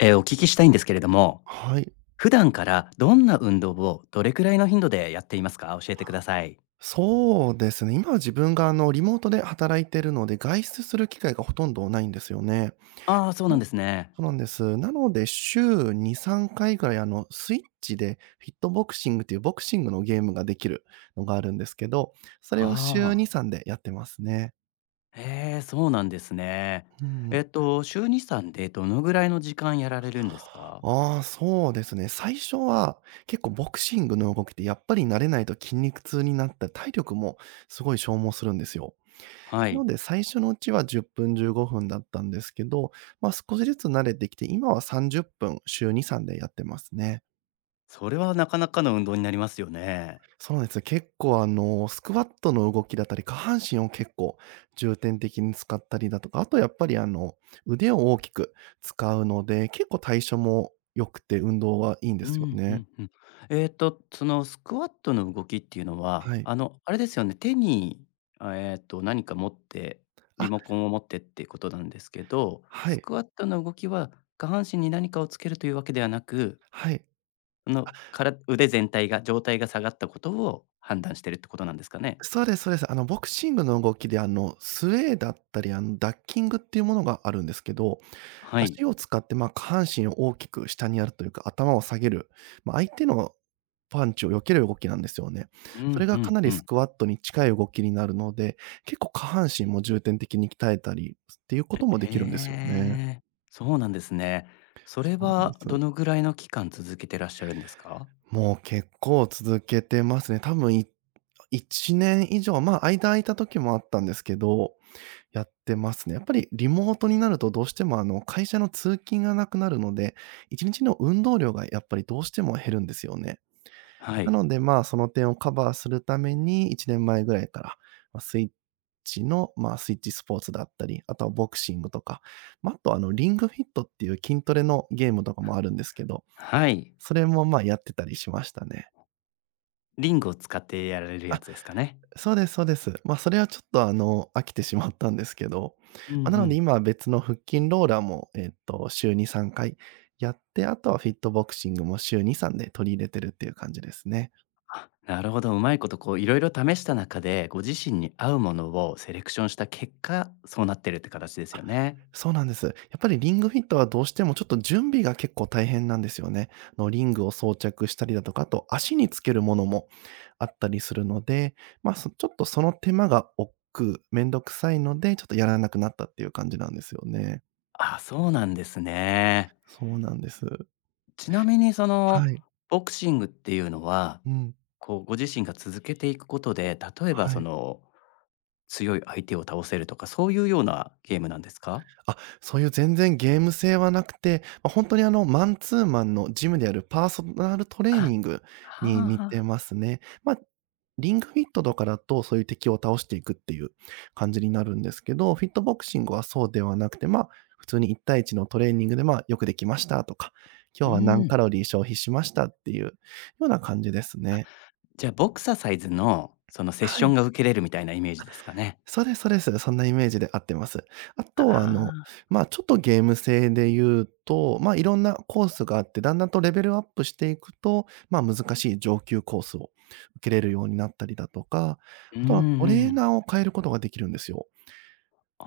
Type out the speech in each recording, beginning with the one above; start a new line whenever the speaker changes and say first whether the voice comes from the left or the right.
left: お聞きしたいんですけれども、
right: はい。
left: 普段からどんな運動をどれくらいの頻度でやっていますか教えてください。
right: そうですね。今は自分がリモートで働いてるので、外出する機会がほとんどないんですよね。
left: ああー、そうなん
right: な
left: ですね。
right: そうなんです。なので、週2、3回ぐらいスイッチでフィットボクシングというボクシングのゲームができるのがあるんですけど、そ
left: は
right: れを週2、
left: あ。
right: 3でやってますね。
left: へえ、そうなんですね。
right: うん。
left: 週2、3でどのぐらいの時間やられるんですか
right: ああ、そうですね。最初は結構ボクシングの動きってやっぱり慣れないと筋肉痛になって、体力もすごい消耗するんですよ。
left: は
right: な
left: い。
right: ので、最初のうちは10分、15分だったんですけど、少しずつ慣れてきて、今は30分、週2、3でやってますね。
left: それはなかなかの運動になりますよね。
right: そうなんですよ。結構スクワットの動きだったり、下半身を結構重点的に使ったりだとか、あとやっぱり腕を大きく使うので、結構代謝も良くて、運動はいいんで
left: う
right: すよ
left: ん、う
right: ね。
left: んうん。そのスクワットの動きっていうのは、
right: はい。
left: あれですよね、手に、あ、何か持って、リ
right: あ、
left: モコンを持ってっていうことなんですけど、
right: は
left: ス
right: い、
left: クワットの動きは下半身に何かをつけるというわけではなく、
right: はい。
left: あの、から腕全体が状態が下がったことを判断してるってことなんですかね？
right: そうですそうです。ボクシングの動きで、スウェーだったり、ダッキングっていうものがあるんですけど、
left: はい。
right: 足を使って、下半身を大きく下にやるというか、頭を下げる、相手のパンチを避ける動きなんですよね。
left: う
right: そ
left: ん、
right: れ
left: う
right: がか
left: ん
right: な
left: う
right: りス
left: ん。
right: クワットに近い動きになるので、結構下半身も重点的に鍛えたりっていうこともできるんですよ
left: へ
right: ね。
left: え、そうなんですね。それ
right: そうなんで
left: は
right: す。
left: どのぐらいの期間続けてらっしゃるんですか？
right: もう結構続けてますね。多分1年以上、間空いた時もあったんですけど、やってますね。やっぱりリモートになるとどうしても、会社の通勤がなくなるので、1日の運動量がやっぱりどうしても減るんですよね。
left: は
right: な
left: い。
right: ので、その点をカバーするために、1年前ぐらいから、ま、スイッスイッチスポーツだったり、あとはボクシングとか、あと、リングフィットっていう筋トレのゲームとかもあるんですけど、
left: はい。
right: それも、やってたりしましたね。
left: リングを使ってやられるや
right: あ、
left: つですかね？
right: そうですそうです。それはちょっと、飽きてしまったんですけど、
left: うんう
right: なので
left: ん。
right: 今は別の腹筋ローラーも、週2、3回やって、あとはフィットボクシングも週2、3で取り入れてるっていう感じですね。
left: あ、なるほど、うまいことこういろいろ試した中で、ご自身に合うものをセレクションした結果、そうなってるって形ですよね。
right: そうなんです。やっぱりリングフィットはどうしてもちょっと準備が結構大変なんですよね。リングを装着したりだとか、あと足につけるものもあったりするので、まあ、そちょっとその手間が億劫、めんどくさいので、ちょっとやらなくなったっていう感じなんですよね。
left: あ、そうなんですね。
right: そうなんです。
left: ちなみにそ
right: は
left: の
right: い。
left: ボクシングっていうのは、
right: うん。
left: こうご自身が続けていくことで、例えば
right: は
left: そ
right: い。
left: の強い相手を倒せるとか、そういうようなゲームなんですか？
right: あ、そういう全然ゲーム性はなくて、ほんとにマンツーマンのジムでやるパーソナルトレ
left: あ、
right: ーニング
left: は
right: に
left: あ
right: 似
left: は
right: て
left: あ。
right: ますね。リングフィットとかだと、そういう敵を倒していくっていう感じになるんですけど、フィットボクシングはそうではなくて、普通に1対1のトレーニングで、よくできましたとか、
left: う
right: 今日は何
left: ん。
right: カロリー消費しましたっていうような感じですね。
left: じゃあボクササイズのそのセッ
right: は
left: ショ
right: い。
left: ンが受けれるみたいなイメージですかね？
right: そうですそうです。そんなイメージで合ってます。あ
left: あ
right: とはあの、
left: あ、
right: ま、あちょっとゲーム性で言うと、いろんなコースがあって、だんだんとレベルアップしていくと、難しい上級コースを受けれるようになったりだとか、
left: うん
right: あとはト
left: う
right: レー
left: ん。
right: ナーを変えることができるんですよ。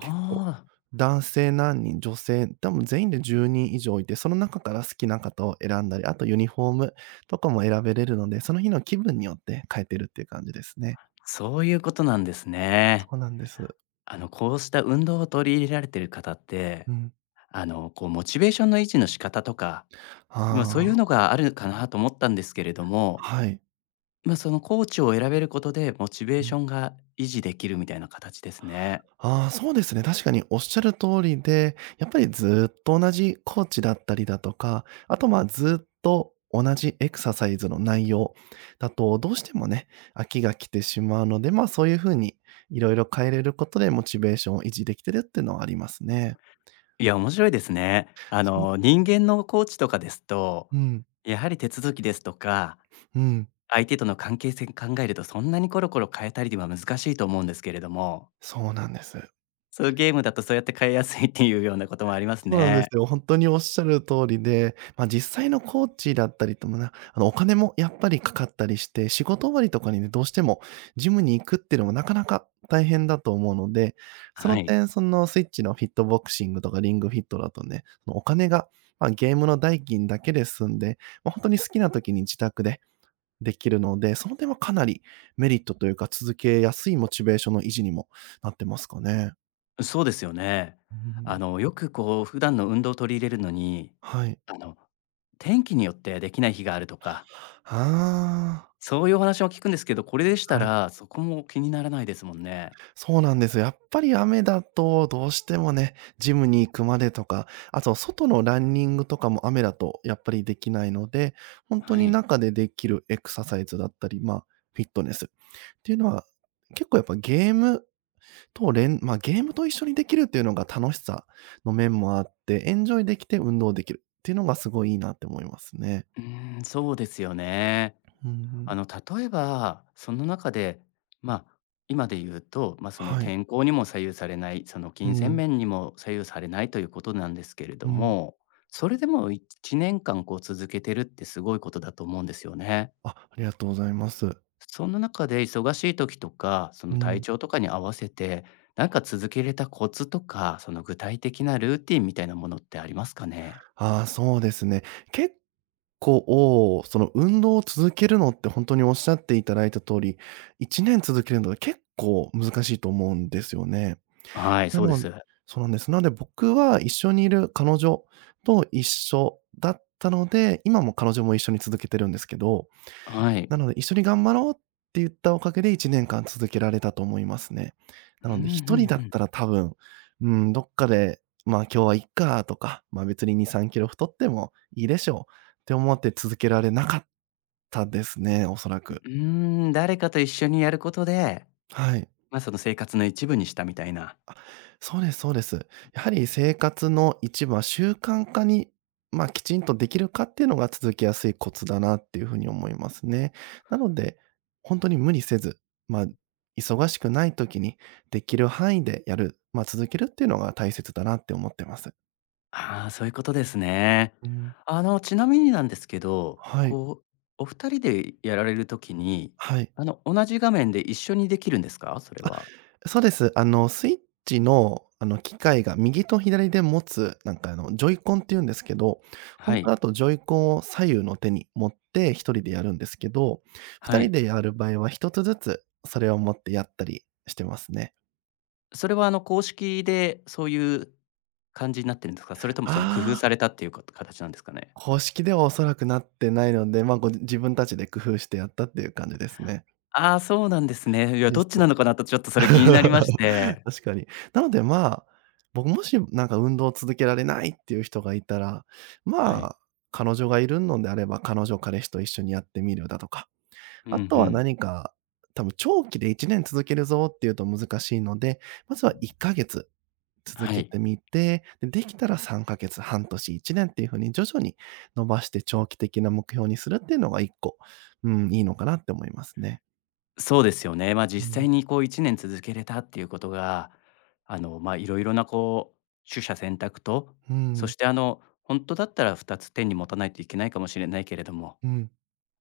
right: 結構、
left: あ、
right: 男性何人、女性、多分全員で10人以上いて、その中から好きな方を選んだり、あとユニフォームとかも選べれるので、その日の気分によって変えてるっていう感じですね。
left: そういうことなんです
right: そ
left: ね。
right: うなんです。
left: あの、こうした運動を取り入れられてる方って、
right: うん。
left: あの、こう、モチベーションの維持の仕方とか、まあ、そうい
right: あ
left: う
right: あ。
left: のがあるかなと思ったんですけれども、
right: はい。
left: まあ、そのコーチを選べることでモチベー
right: う
left: シ
right: ん。
left: ョンが維持できるみたいな形ですね。
right: ああ、そうですね。確かにおっしゃる通りで、やっぱりずーっと同じコーチだったりだとか、あと、ずーっと同じエクササイズの内容だと、どうしてもね、飽きが来てしまうので、そういう風にいろいろ変えれることでモチベーションを維持できてるっていうのはありますね。
left: いや、面白いですね。あ
right: そう
left: の、人間のコーチとかですと、
right: うん、
left: やはり手続きですとか、
right: うん、
left: 相手との関係性考えるとそんなにコロコロ変えたりでは難しいと思うんですけれども
right: そうなんです。
left: そういうゲームだとそうやって変えやすいっていうようなこともあります
right: そうなんです
left: ね。
right: よ。本当におっしゃる通りで、実際のコーチだったりともな、あの、お金もやっぱりかかったりして、仕事終わりとかにね、どうしてもジムに行くっていうのもなかなか大変だと思うので、そ
left: は
right: の
left: い。
right: 点、そのスイッチのフィットボクシングとかリングフィットだとね、そのお金が、ゲームの代金だけで済んで、本当に好きな時に自宅でできるので、その点はかなりメリットというか、続けやすいモチベーションの維持にもなってますかね。
left: そうですよね。
right: うん。
left: あの、よくこう普段の運動を取り入れるのに、
right: はい。
left: あの、天気によってできない日があるとか、
right: あ
left: そういうお話を聞くんですけど、これでした
right: あ、はい。
left: らそこも気にならないですもんね。
right: そうなんですよ。やっぱり雨だと、どうしてもね、ジムに行くまでとか、あと外のランニングとかも雨だとやっぱりできないので、本当
left: は
right: に
left: い。
right: 中でできるエクササイズだったり、フィットネスっていうのは、結構やっぱゲームと一緒にできるっていうのが楽しさの面もあって、エンジョイできて運動できるっていうのがすごいいいなって思いますね。
left: うーん、そうですよね。
right: うんう
left: あ
right: ん。
left: の、例えば、その中で、まあ、今で言うと、まあ、その
right: はい。
left: 天候にも左右されない、その
right: う
left: 金銭
right: ん。
left: 面にも左右されないということなんですけれど
right: うん。
left: も、それでも1年間こう続けてるってすごいことだと思うんですよね。
right: あ、ありがとうございます。
left: その中で忙しい時とか、そ
right: う
left: の体
right: ん。
left: 調とかに合わせて、なんか続けれたコツとか、その具体的なルーティンみたいなものってありますかね？
right: ああ、そうですね。けその運動を続けるのって本当におっしゃっていただいた通り、1年続けるのは結構難しいと思うんですよね。
left: はい、
right: な
left: そうで
right: の
left: す。
right: そうなんです。なので僕は一緒にいる彼女と一緒だったので、今も彼女も一緒に続けてるんですけど、
left: はい。
right: なので、一緒に頑張ろうって言ったおかげで1年間続けられたと思いますね。な
left: うん、う
right: の
left: ん
right: で、1人だ
left: う
right: っ
left: ん。
right: たら多分、うん、どっかで、今日はいっかとか、別に2、3キロ太ってもいいでしょうって思って続けられなかったですね、おそら
left: う
right: く。
left: ーん、誰かと一緒にやることで、
right: はい。
left: ま、その生活の一部にしたみたいな。
right: あ、そうですそうです。やはり生活の一部は習慣化に、きちんとできるかっていうのが続きやすいコツだなっていうふうに思いますね。なので、本当に無理せず、まあ、忙しくない時にできる範囲でやる、続けるっていうのが大切だなって思ってます。
left: ああ、そういうことですね。
right: うん。
left: あの、ちなみになんですけど、
right: はい。
left: こう、お二人でやられるときに、
right: はい。
left: あの、同じ画面で一緒にできるんですか？それは。
right: そうです。スイッチの、機械が右と左で持つ、ジョイコンって言うんですけど、
left: は
right: 本当
left: い、
right: だとジョイコンを左右の手に持って一人でやるんですけど、二
left: は
right: 人
left: い。
right: でやる場合は一つずつそれを持ってやったりしてますね。
left: それはあの、公式でそういう感じになってるんですか？それともその工夫
right: ああ、
left: されたっていうか形なんですかね？
right: 公式ではおそらくなってないので、ご自分たちで工夫してやったっていう感じですね。
left: ああ、そうなんですね。いや、
right: そうで
left: どっ
right: す。
left: ちなのかなとちょっとそれ気になりまし て。
right: 確かに。なので、まあ、僕もしなんか運動を続けられないっていう人がいたら、
left: は
right: ま
left: い。
right: あ、彼女がいるのであれば、彼女、彼氏と一緒にやってみるだとか、
left: うんう
right: あとは
left: ん。
right: 何か、多分長期で1年続けるぞっていうと難しいので、まずは1ヶ月続
left: は
right: け
left: い。
right: てみて、で、できたら3ヶ月、半年、1年っていう風に徐々に伸ばして長期的な目標にするっていうのが1個、うん、いいのかなって思いますね。
left: そうですよね。まあ、
right: う
left: 実
right: ん。
left: 際にこう1年続けれたっていうことが、あの、まあ、いろいろなこう、取捨選択と、
right: う
left: そ
right: ん、
left: してあの、本当だったら2つ手に持たないといけないかもしれないけれども、
right: うん。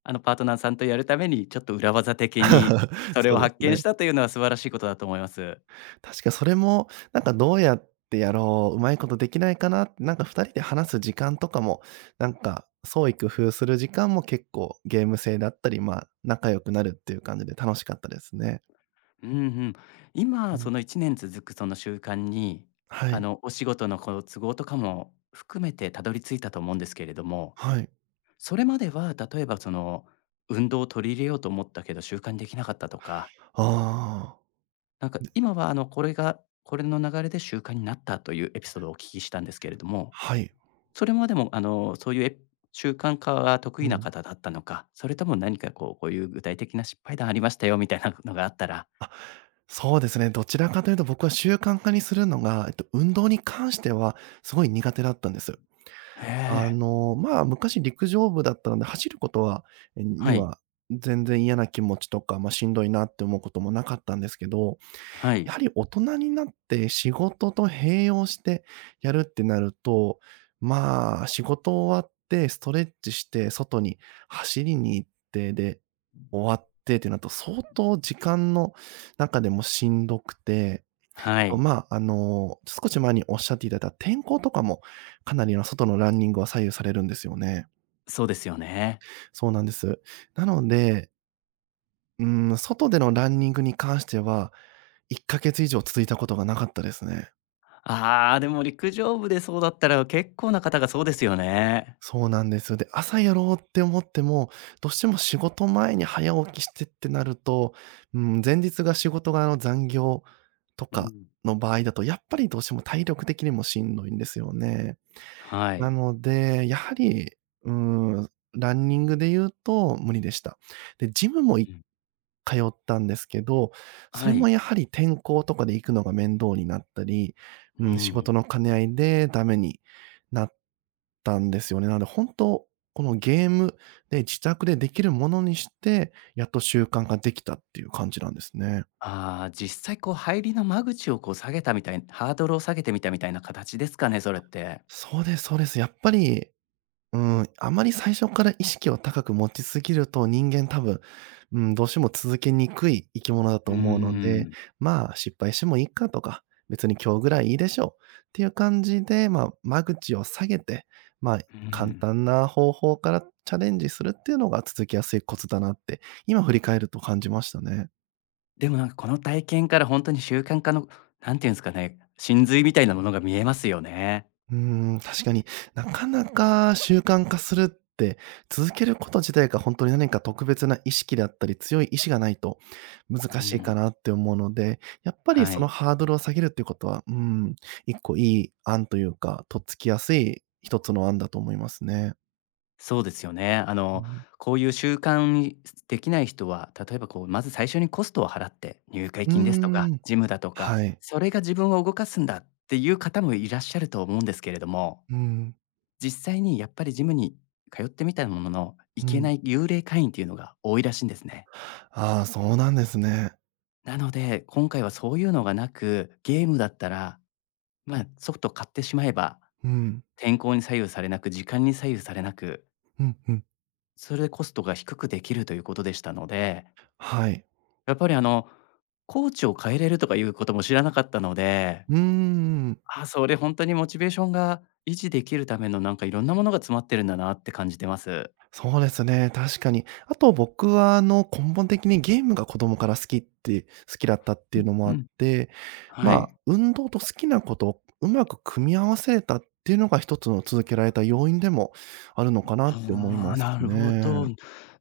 left: あの、パートナーさんとやるためにちょっと裏技的に それ
right: そ
left: を
right: うです
left: 発見
right: ね。
left: したというのは素晴らしいことだと思います。
right: 確かそれも、なんかどうやってやろう、うまいことできないかなって、なんか2人で話す時間とかも、なんか創意工夫する時間も結構ゲーム性だったり、まあ、仲良くなるっていう感じで楽しかったですね。
left: うんうん。
right: う
left: 今そ
right: ん。
left: の1年続くその習慣に、
right: は
left: あ
right: い。
left: の、お仕事のこう都合とかも含めてたどり着いたと思うんですけれども
right: はい。
left: それまでは、例えばその、運動を取り入れようと思ったけど習慣にできなかったとか、
right: ああ。
left: なんか今はあの、これがこれの流れで習慣になったというエピソードをお聞きしたんですけれども、
right: はい。
left: それまでもあの、そういうエピ習慣化が得
right: う
left: 意な
right: ん。
left: 方だったのか、それとも何かこう、こういう具体的な失敗談ありましたよみたいなのがあったら、
right: あ、そうですね。どちらかというと僕は習慣化にするのが、運動に関してはすごい苦手だったんです。
left: へ
right: あ
left: え、
right: の、まあ、昔陸上部だったので、走ること
left: は
right: に
left: い、
right: は全然嫌な気持ちとか、まあ、しんどいなって思うこともなかったんですけど、
left: は
right: や
left: い、
right: はり大人になって仕事と併用してやるってなると、まあ、仕事終わってストレッチして、外に走りに行って、で、終わってってなると、相当時間の中でもしんどくて、あ
left: は
right: と、
left: い、
right: まあ、あの、少し前におっしゃっていただいた天候とかも、かなりの外のランニングは左右されるんですよね。
left: そうですよね。
right: そうなんです。なので、外でのランニングに関しては、1ヶ月以上続いたことがなかったですね。
left: ああ、でも陸上部でそうだったら結構な方がそうですよね。
right: そうなんです。で、朝やろうって思っても、どうしても仕事前に早起きしてってなると、うん、前日が仕事が、あの、残業と
left: う
right: か
left: ん。
right: の場合だと、やっぱりどうしても体力的にもしんどいんですよね。
left: は
right: な
left: い。
right: ので、やはり、うーん、ランニングで言うと無理でした。で、ジムも
left: う
right: い
left: ん。
right: 通ったんですけど、そ
left: は
right: れも
left: い。
right: やはり天候とかで行くのが面倒になったり、
left: う
right: うん、仕
left: ん。
right: 事の兼ね合いでダメになったんですよね。なので本当、このゲームで自宅でできるものにして、やっと習慣ができたっていう感じなんですね。
left: ああ、実際こう入りの間口をこう下げたみたいハードルを下げてみたみたいな形ですかね、それって。
right: そうです、そうです。やっぱりあまり最初から意識を高く持ちすぎると、人間多分、うん、どうしても続けにくい生き物だ
left: う
right: と
left: ー
right: 思うので、
left: ん、
right: まあ、失敗してもいいかとか、別に今日ぐらいいいでしょうっていう感じで、まあ、間口を下げて、まあ、
left: う
right: 簡
left: ん。
right: 単な方法からチャレンジするっていうのが続きやすいコツだなって、今振り返ると感じましたね。
left: でもなんかこの体験から本当に習慣化の、なんていうんですかね、真髄みたいなものが見えますよね。
right: うーん、確かに、なかなか習慣化するって、続けること自体が本当に何か特別な意識だったり、強い意志がないと
left: う
right: 難しいか
left: ん、
right: なって思うので、やっぱり
left: は
right: その
left: い。
right: ハードルを下げるっていうことは、一個いい案というか、とっつきやすい一つの案だと思いますね。
left: そうですよね。あ
right: う
left: の、
right: ん。
left: こういう習慣にできない人は、例えばこうまず最初にコストを払って、入会
right: う
left: 金ですと
right: ー
left: か、
right: ん、
left: ジムだとか、
right: はい。
left: それが自分を動かすんだっていう方もいらっしゃると思うんですけれども
right: うん、
left: 実際にやっぱりジムに通ってみたものの、行
right: う
left: けな
right: ん。
left: い幽霊会員っていうのが多いらしいんですね。
right: ああ、そうなんですね。
left: なので、今回はそういうのがなく、ゲームだったら、まあ、ソフト買ってしまえば、
right: うん、
left: 天候に左右されなく、時間に左右されなく、
right: うん、うん。
left: それでコストが低くできるということでしたので、
right: はい。
left: やっぱりあの、コーチを変えれるとかいうことも知らなかったので、
right: うーん。
left: あ、それ本当にモチベーションが維持できるためのなんかいろんなものが詰まってるんだなって感じてます。
right: そうですね、確かに。あと僕はあの、根本的にゲームが子供から好きだったっ
left: う
right: ていう
left: ん
right: のも
left: う
right: あっ
left: ん。
right: て、ま
left: は
right: あ、
left: い。
right: 運動と好きなことをうまく組み合わせれたっていうのが一つの続けられた要因でもあるのかなって思い
left: ああ、
right: ます
left: なるほ
right: ね。
left: ど。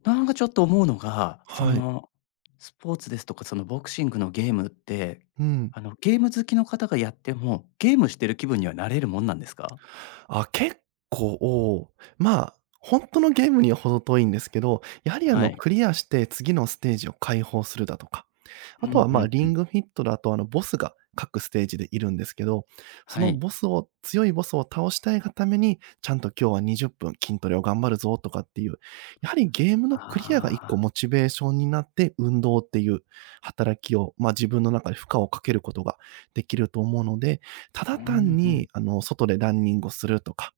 left: なんかちょっと思うのが、そ
right: はい。
left: の、スポーツですとか、そのボクシングのゲームって、
right: うん。
left: あの、ゲーム好きの方がやっても、ゲームしてる気分にはなれるもんなんですか？
right: あ、結構、まあ、本当のゲームには程遠いんですけど、やはりあ
left: は
right: の、
left: い。
right: クリアして次のステージを開放するだとか、
left: う
right: あ
left: んう
right: とは、まあ、
left: ん
right: リ
left: う
right: ン
left: ん。
right: グフィットだと、あの、ボスが各ステージでいるんですけど、そ
left: は
right: の
left: い。
right: ボスを強いボスを倒したいがために、ちゃんと今日は20分筋トレを頑張るぞとかっていう、やはりゲームのクリアが一
left: あ
right: 個
left: あ、
right: モチベーションになって、運動っていう働きを、まあ、自分の中で負荷をかけることができると思うので、た
left: う
right: だ単
left: んうん。
right: に、あの、外でランニングをするとか、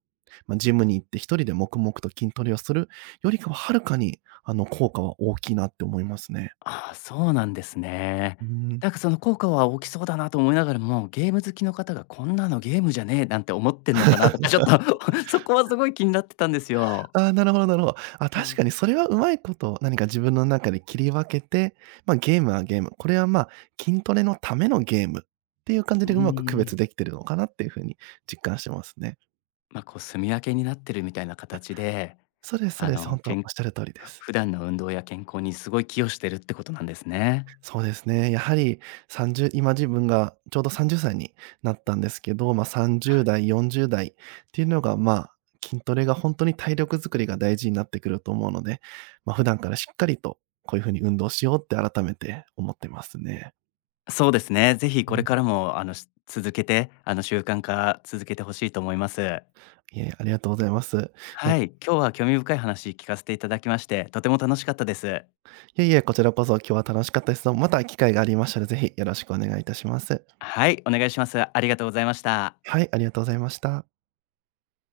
right: まあ、ジムに行って一人で黙々と筋トレをするよりかは、はるかに、あの、効果は大きいなって思いますね。
left: ああ、そうなんですね。
right: うん。
left: なんかその効果は大きそうだなと思いながらも、ゲーム好きの方がこんなのゲームじゃねえなんて思ってんのかなとか、ちょっと そこはすごい気になってたんですよ。
right: ああ、なるほど、なるほど。あ、
left: う
right: 確か
left: ん。
right: にそれはうまいこと何か自分の中で切り分けて、ま、ゲームはゲーム、これは、ま、筋トレのためのゲームっていう感じ
left: うー
right: でうまく区別
left: ん。
right: できてるのかなっていうふうに実感してますね。
left: まあ、こう、住み分けになってるみたいな形で、
right: そうです、そう
left: あ
right: です、
left: の、
right: 本当お
left: け
right: っ
left: ん
right: しゃる通りで
left: ふ
right: す。
left: 普段の運動や健康にすごい寄与してるってことなんですね。
right: そうですね。やはり30今自分がちょうど30歳になったんですけど、まあ、30代、40代っていうのが、まあ、筋トレが本当に体力づくりが大事になってくると思うので、まあ、普段からしっかりとこういう風に運動しようって改めて思ってますね。
left: そうですね。ぜひこ
right: う
left: れ
right: ん。
left: からも、あの、し続けて、あの、習慣化続けてほしいと思います。
right: いえ、ありがとうございます。いや、
left: は
right: い
left: い、今日は興味深い話聞かせていただきまして、とても楽しかったです。
right: え、いえ、こちらこそ今日は楽しかったです。また機会がありましたら、ぜひよろしくお願いいたします。
left: はい、お願いします。ありがとうございました。
right: はい、ありがとうございました。